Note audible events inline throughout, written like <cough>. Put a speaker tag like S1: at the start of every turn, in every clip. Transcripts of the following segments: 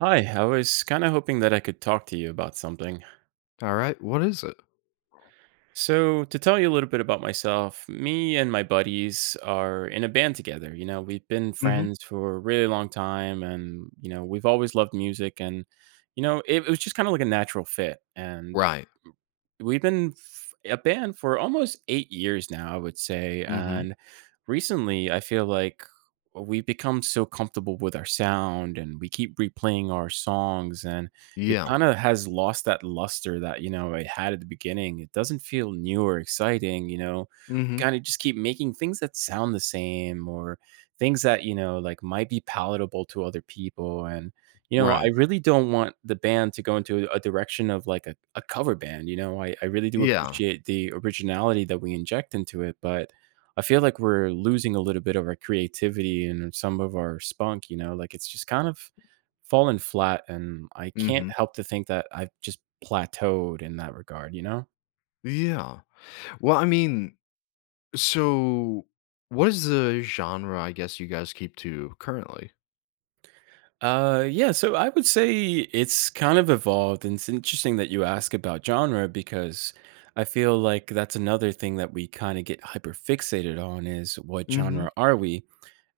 S1: Hi, I was kind of hoping that I could talk to you about something.
S2: Alright, what is it?
S1: So, to tell you a little bit about myself, me and my buddies are in a band together. You know, we've been
S2: Mhm.
S1: friends for a really long time and, you know, we've always loved music and, you know, it was just kind of like a natural fit. And
S2: Right.
S1: we've been a band for almost 8 years now, I would say.
S2: Mhm.
S1: And recently, I feel like we've become so comfortable with our sound and we keep replaying our songs. And it
S2: Yeah.
S1: kinda has lost that luster that, you know, it had at the beginning. It doesn't feel new or exciting, you know? We
S2: Mhm.
S1: kinda just keep making things that sound the same or things that, you know, like, might be palatable to other people, and, you know, I
S2: Right.
S1: really don't want the band to go into a direction of, like, a cover band, you know? I really do
S2: Yeah.
S1: appreciate the originality that we inject into it, but I feel like we're losing a little bit of our creativity and some of our spunk, you know? Like, it's just kind of fallen flat, and I can't
S2: Mhm.
S1: help to think that I've just plateaued in that regard, you know?
S2: Yeah. Well, I mean, so what is the genre, I guess, you guys keep to currently?
S1: Yeah, so I would say it's kind of evolved, and it's interesting that you ask about genre because I feel like that's another thing that we kind of get hyper fixated on is what
S2: Mhm.
S1: genre are we?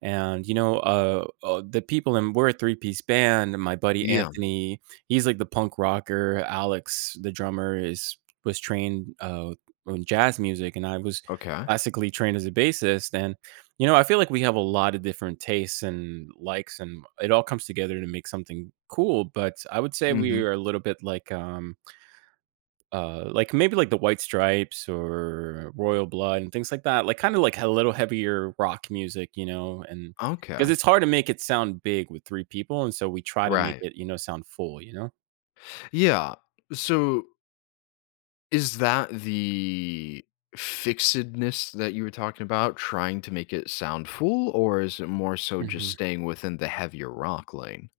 S1: And, you know, the people in we're a three-piece band, and my buddy
S2: Yeah.
S1: Anthony, he's, like, the punk rocker, Alex, the drummer, is was trained, on jazz music, and I was
S2: Okay.
S1: classically trained as a bassist, and, you know, I feel like we have a lot of different tastes and likes, and it all comes together to make something cool, but I would say we
S2: Mhm.
S1: are a little bit like maybe like the White Stripes or Royal Blood and things like that, like kind of like a little heavier rock music, you know, and because
S2: Okay.
S1: it's hard to make it sound big with three people, and so we try to make
S2: Right.
S1: it, you know, sound full, you know.
S2: Yeah. So, is that the fixedness that you were talking about, trying to make it sound full, or is it more so just
S1: Mm-hmm.
S2: staying within the heavier rock lane?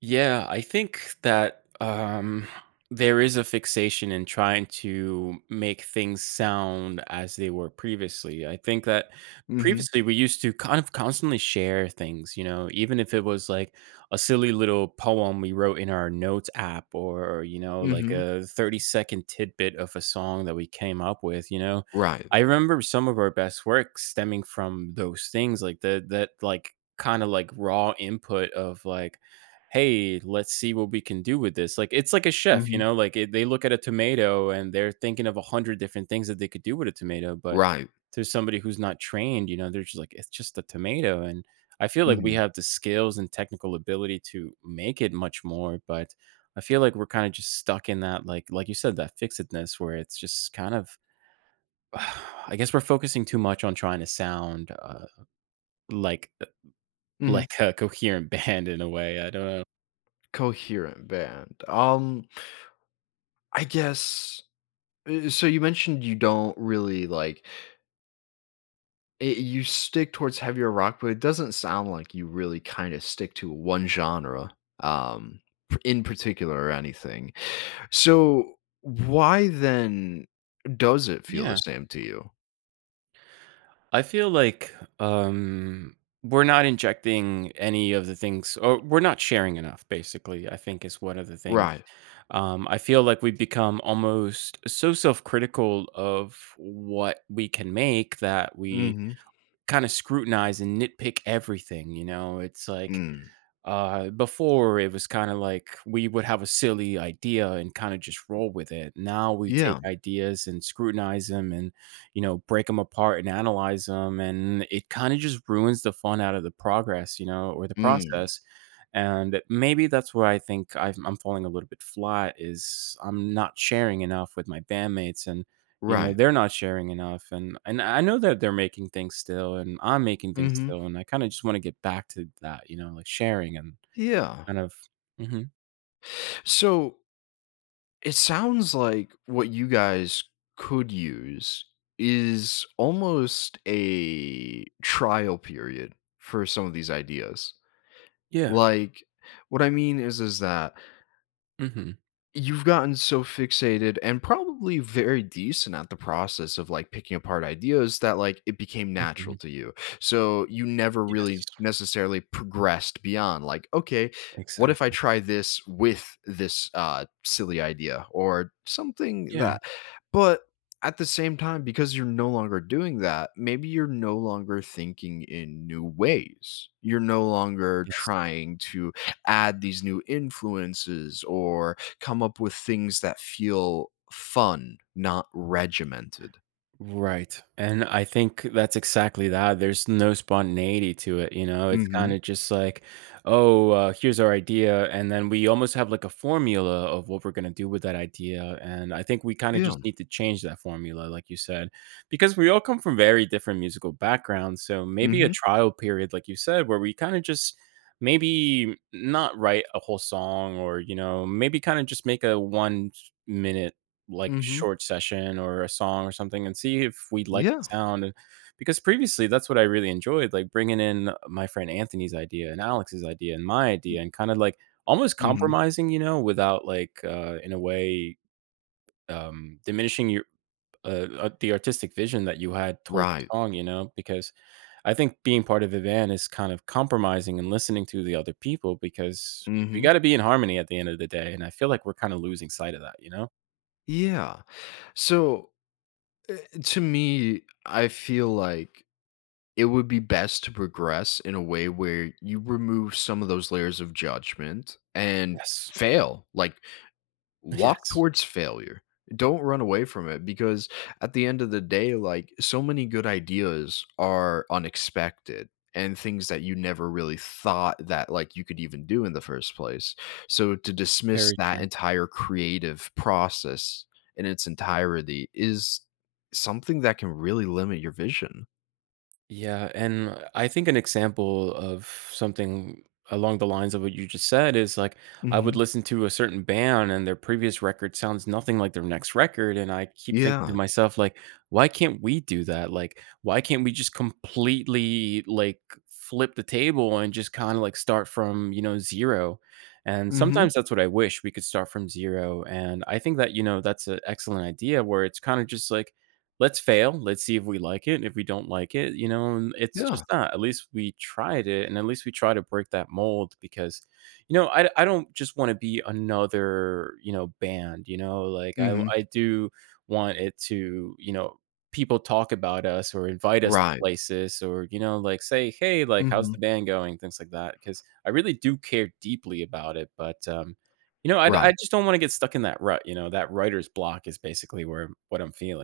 S1: Yeah, I think that there is a fixation in trying to make things sound as they were previously. I think that
S2: Mhm.
S1: previously we used to kind of constantly share things, you know, even if it was like a silly little poem we wrote in our notes app or, you know, like
S2: Mhm.
S1: a 30-second tidbit of a song that we came up with, you know.
S2: Right.
S1: I remember some of our best work stemming from those things, like the that like kind of like raw input of like hey, let's see what we can do with this. Like it's like a chef, you
S2: Mhm.
S1: know, like they look at a tomato and they're thinking of a hundred different things that they could do with a tomato, but
S2: Right.
S1: there's somebody who's not trained, you know, they're just like, it's just a tomato. And I feel like we
S2: Mhm.
S1: have the skills and technical ability to make it much more, but I feel like we're kind of just stuck in that, like you said, that fixedness where it's just kind of, <sighs> I guess we're focusing too much on trying to sound like uh,
S2: Mhm.
S1: like a coherent <laughs> band in a way. I don't know.
S2: Coherent band. I guess so you mentioned you don't really like it, you stick towards heavier rock, but it doesn't sound like you really kind of stick to one genre um in particular or anything. So why then does it feel the
S1: Yeah.
S2: same to you?
S1: I feel like um, we're not injecting any of the things, or we're not sharing enough. Basically, I think is one of the things.
S2: Right.
S1: I feel like we have become almost so self-critical of what we can make that we
S2: Mhm.
S1: kind of scrutinize and nitpick everything. You know, it's like
S2: Mm.
S1: before it was kind of like we would have a silly idea and kind of just roll with it. Now we take
S2: Yeah.
S1: ideas and scrutinize them and, you know, break them apart and analyze them. And it kind of just ruins the fun out of the progress, you know, or the
S2: Mm.
S1: process. And maybe that's where I'm falling a little bit flat is I'm not sharing enough with my bandmates. And you know,
S2: Right.
S1: they're not sharing enough, and I know that they're making things still, and I'm making things
S2: Mhm.
S1: still, and I kinda just wanna get back to that, you know, like, sharing and
S2: Yeah.
S1: kind of Mhm.
S2: So it sounds like what you guys could use is almost a trial period for some of these ideas.
S1: Yeah.
S2: Like, what I mean is that
S1: Mhm.
S2: you've gotten so fixated and probably very decent at the process of like picking apart ideas that like it became
S1: Mhm.
S2: natural to you. So you never
S1: Yes.
S2: really necessarily progressed beyond like, okay, what if I
S1: Exactly.
S2: try this with this silly idea or something
S1: Yeah.
S2: that? But at the same time, because you're no longer doing that, maybe you're no longer thinking in new ways. You're no longer
S1: Yes.
S2: trying to add these new influences or come up with things that feel fun, not regimented.
S1: Right. And I think that's exactly that. There's no spontaneity to it, you know? It's kind
S2: Mhm.
S1: of just like, oh, here's our idea. And then we almost have like a formula of what we're going to do with that idea. And I think we kind of just
S2: Yeah.
S1: need to change that formula, like you said, because we all come from very different musical backgrounds. So maybe a
S2: Mhm.
S1: trial period, like you said, where we kind of just maybe not write a whole song or, you know, maybe kind of just make a 1 minute like,
S2: Mhm.
S1: short session or a song or something and see if we like
S2: Yeah.
S1: the sound, and because previously, that's what I really enjoyed, like, bringing in my friend Anthony's idea and Alex's idea and my idea and kinda, like, almost
S2: Mm. Mhm.
S1: compromising, you know, without, like, in a way, diminishing your the artistic vision that you had towards the
S2: Right.
S1: song, you know, because I think being part of a band is kind of compromising and listening to the other people because
S2: Mm.
S1: we
S2: Mhm.
S1: gotta be in harmony at the end of the day, and I feel like we're kinda losing sight of that, you know?
S2: Yeah. So, eh, to me, I feel like it would be best to progress in a way where you remove some of those layers of judgment and
S1: Yes.
S2: fail. Like
S1: <laughs>
S2: walk
S1: Yes.
S2: towards failure. Don't run away from it because at the end of the day, like so many good ideas are unexpected and things that you never really thought that like you could even do in the first place. So to dismiss
S1: Very
S2: that
S1: true.
S2: entire creative process in its entirety is something that can really limit your vision.
S1: Yeah, and I think an example of something along the lines of what you just said is like I
S2: Hmm.
S1: would listen to a certain band and their previous record sounds nothing like their next record, and I keep thinking to
S2: Yeah.
S1: myself like why can't we do that? Like why can't we just completely like flip the table and just kind of like start from, you know, zero? And
S2: Hmm.
S1: sometimes that's what I wish. We could start from zero, and I think that you know that's an excellent idea where it's kind of just like let's fail, let's see if we like it, if we don't like it, you know, and it's just
S2: Yeah.
S1: not at least we tried it, and at least we try to break that mold because, you know, I don't just wanna be another, you know, band, you know, like, I
S2: Hmm.
S1: I do want it to you know, people talk about us or invite us to
S2: Right.
S1: places or, you know, like, say, "Hey, like, how's
S2: Hmm.
S1: the band going?" Things like that because I really do care deeply about it, but, you know, I
S2: Right.
S1: just don't wanna get stuck in that rut, you know, that writer's block is basically where what I'm feeling.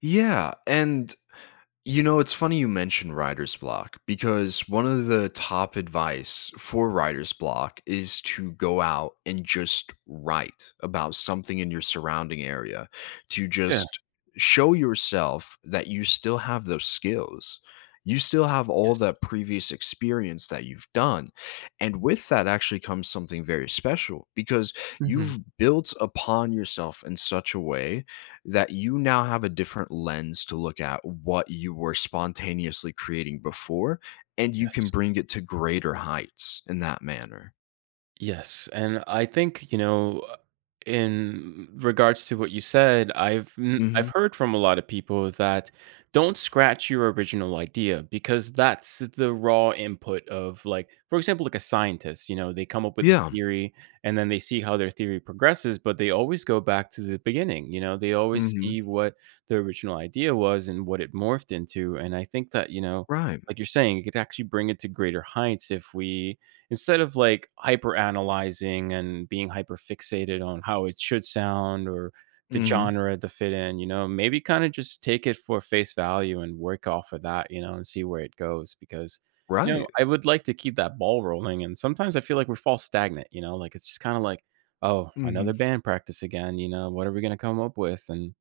S2: Yeah. And it's funny you mention writer's block because one of the top advice for writer's block is to go out and just write about something in your surrounding area, to
S1: Yeah.
S2: just show yourself that you still have those skills. You still have all
S1: Yes.
S2: that previous experience that you've done. And with that actually comes something very special because
S1: Mhm.
S2: you've built upon yourself in such a way that you now have a different lens to look at what you were spontaneously creating before, and you can
S1: Yes.
S2: bring it to greater heights in that manner.
S1: Yes, and I think, you know, in regards to what you said, I've
S2: Mhm.
S1: heard from a lot of people that don't scratch your original idea because that's the raw input of, like for example, like a scientist, you know, they come up with a
S2: Yeah.
S1: theory and then they see how their theory progresses, but they always go back to the beginning, you know, they always
S2: Mhm.
S1: see what the original idea was and what it morphed into, and I think that, you know,
S2: Right.
S1: like you're saying, it could actually bring it to greater heights if we instead of like hyper analyzing and being hyper fixated on how it should sound or the
S2: Mhm.
S1: genre the fit in you know maybe kind of just take it for face value and work off of that you know and see where it goes because you know
S2: Right.
S1: I would like to keep that ball rolling and sometimes I feel like we fall stagnant you know like it's just kind of like oh another
S2: Mhm.
S1: band practice again you know what are we going to come up with and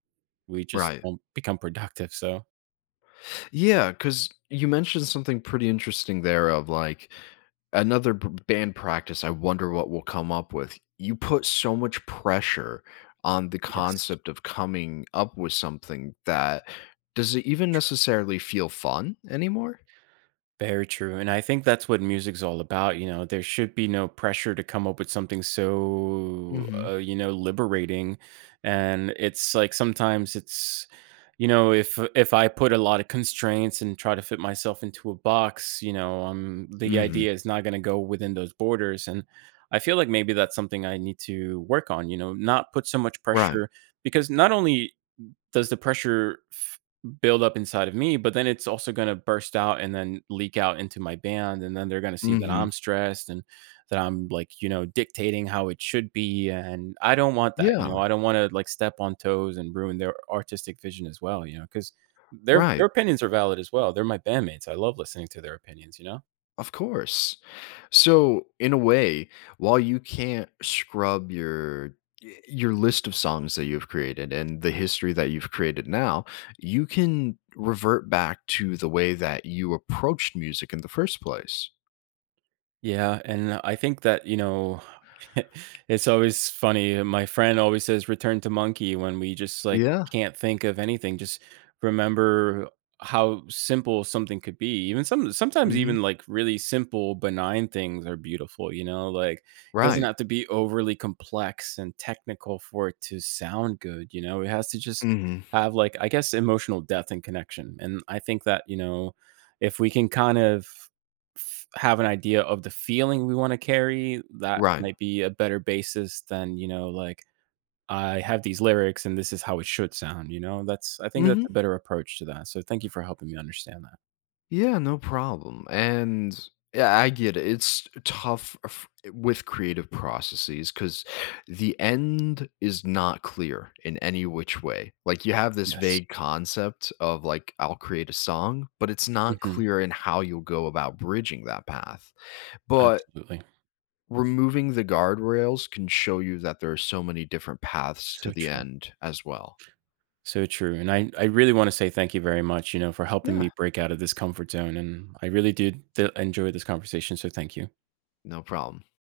S1: we just
S2: Right.
S1: won't become productive so
S2: Yeah, because you mentioned something pretty interesting there of like another band practice. I wonder what we'll come up with. You put so much pressure on the
S1: yes.
S2: concept of coming up with something that does it even necessarily feel fun anymore?
S1: Very true. And I think that's what music's all about. You know, there should be no pressure to come up with something so,
S2: Hmm.
S1: you know, liberating. And it's like sometimes it's, you know, if I put a lot of constraints and try to fit myself into a box, you know, the
S2: Hmm.
S1: idea is not going to go within those borders. And I feel like maybe that's something I need to work on. You know, not put so much
S2: Right.
S1: pressure because not only does the pressure build up inside of me but then it's also going to burst out and then leak out into my band and then they're going to see that
S2: Hmm.
S1: I'm stressed and that I'm like you know dictating how it should be and I don't want that you know
S2: Yeah.
S1: I don't want to like step on toes and ruin their artistic vision as well you know because their
S2: Right.
S1: opinions are valid as well they're my bandmates I love listening to their opinions you know.
S2: Of course. So, in a way, while you can't scrub your list of songs that you've created and the history that you've created now, you can revert back to the way that you approached music in the first place.
S1: Yeah, and I think that, you know, <laughs> it's always funny. My friend always says return to monkey when we just like
S2: Yeah.
S1: can't think of anything. Just remember how simple something could be. Even some sometimes
S2: Hmm.
S1: even like really simple, benign things are beautiful, you know, like it doesn't
S2: Right.
S1: have to be overly complex and technical for it to sound good, you know. It has to just
S2: Hmm.
S1: have like I guess emotional depth and connection. And I think that, you know, if we can kind of f have an idea of the feeling we wanna carry, that
S2: Right.
S1: might be a better basis than, you know, like, "I have these lyrics and this is how it should sound," you know? That's I think that's
S2: Hmm.
S1: a better approach to that, so thank you for helping me understand that.
S2: Yeah, no problem. And yeah, I get it. It's tough with creative processes because the end is not clear in any which way. Like you have this
S1: Yes.
S2: vague concept of like I'll create a song, but it's not
S1: Mhm.
S2: clear in how you'll go about bridging that path.
S1: <laughs>
S2: But
S1: Absolutely.
S2: removing the guardrails can show you that there are so many different paths
S1: So
S2: to the
S1: true.
S2: end as well.
S1: So true, and I really wanna say thank you very much, you know, for helping
S2: Yeah,
S1: me break out of this comfort zone, and I really did d enjoy this conversation, so thank you.
S2: no problem.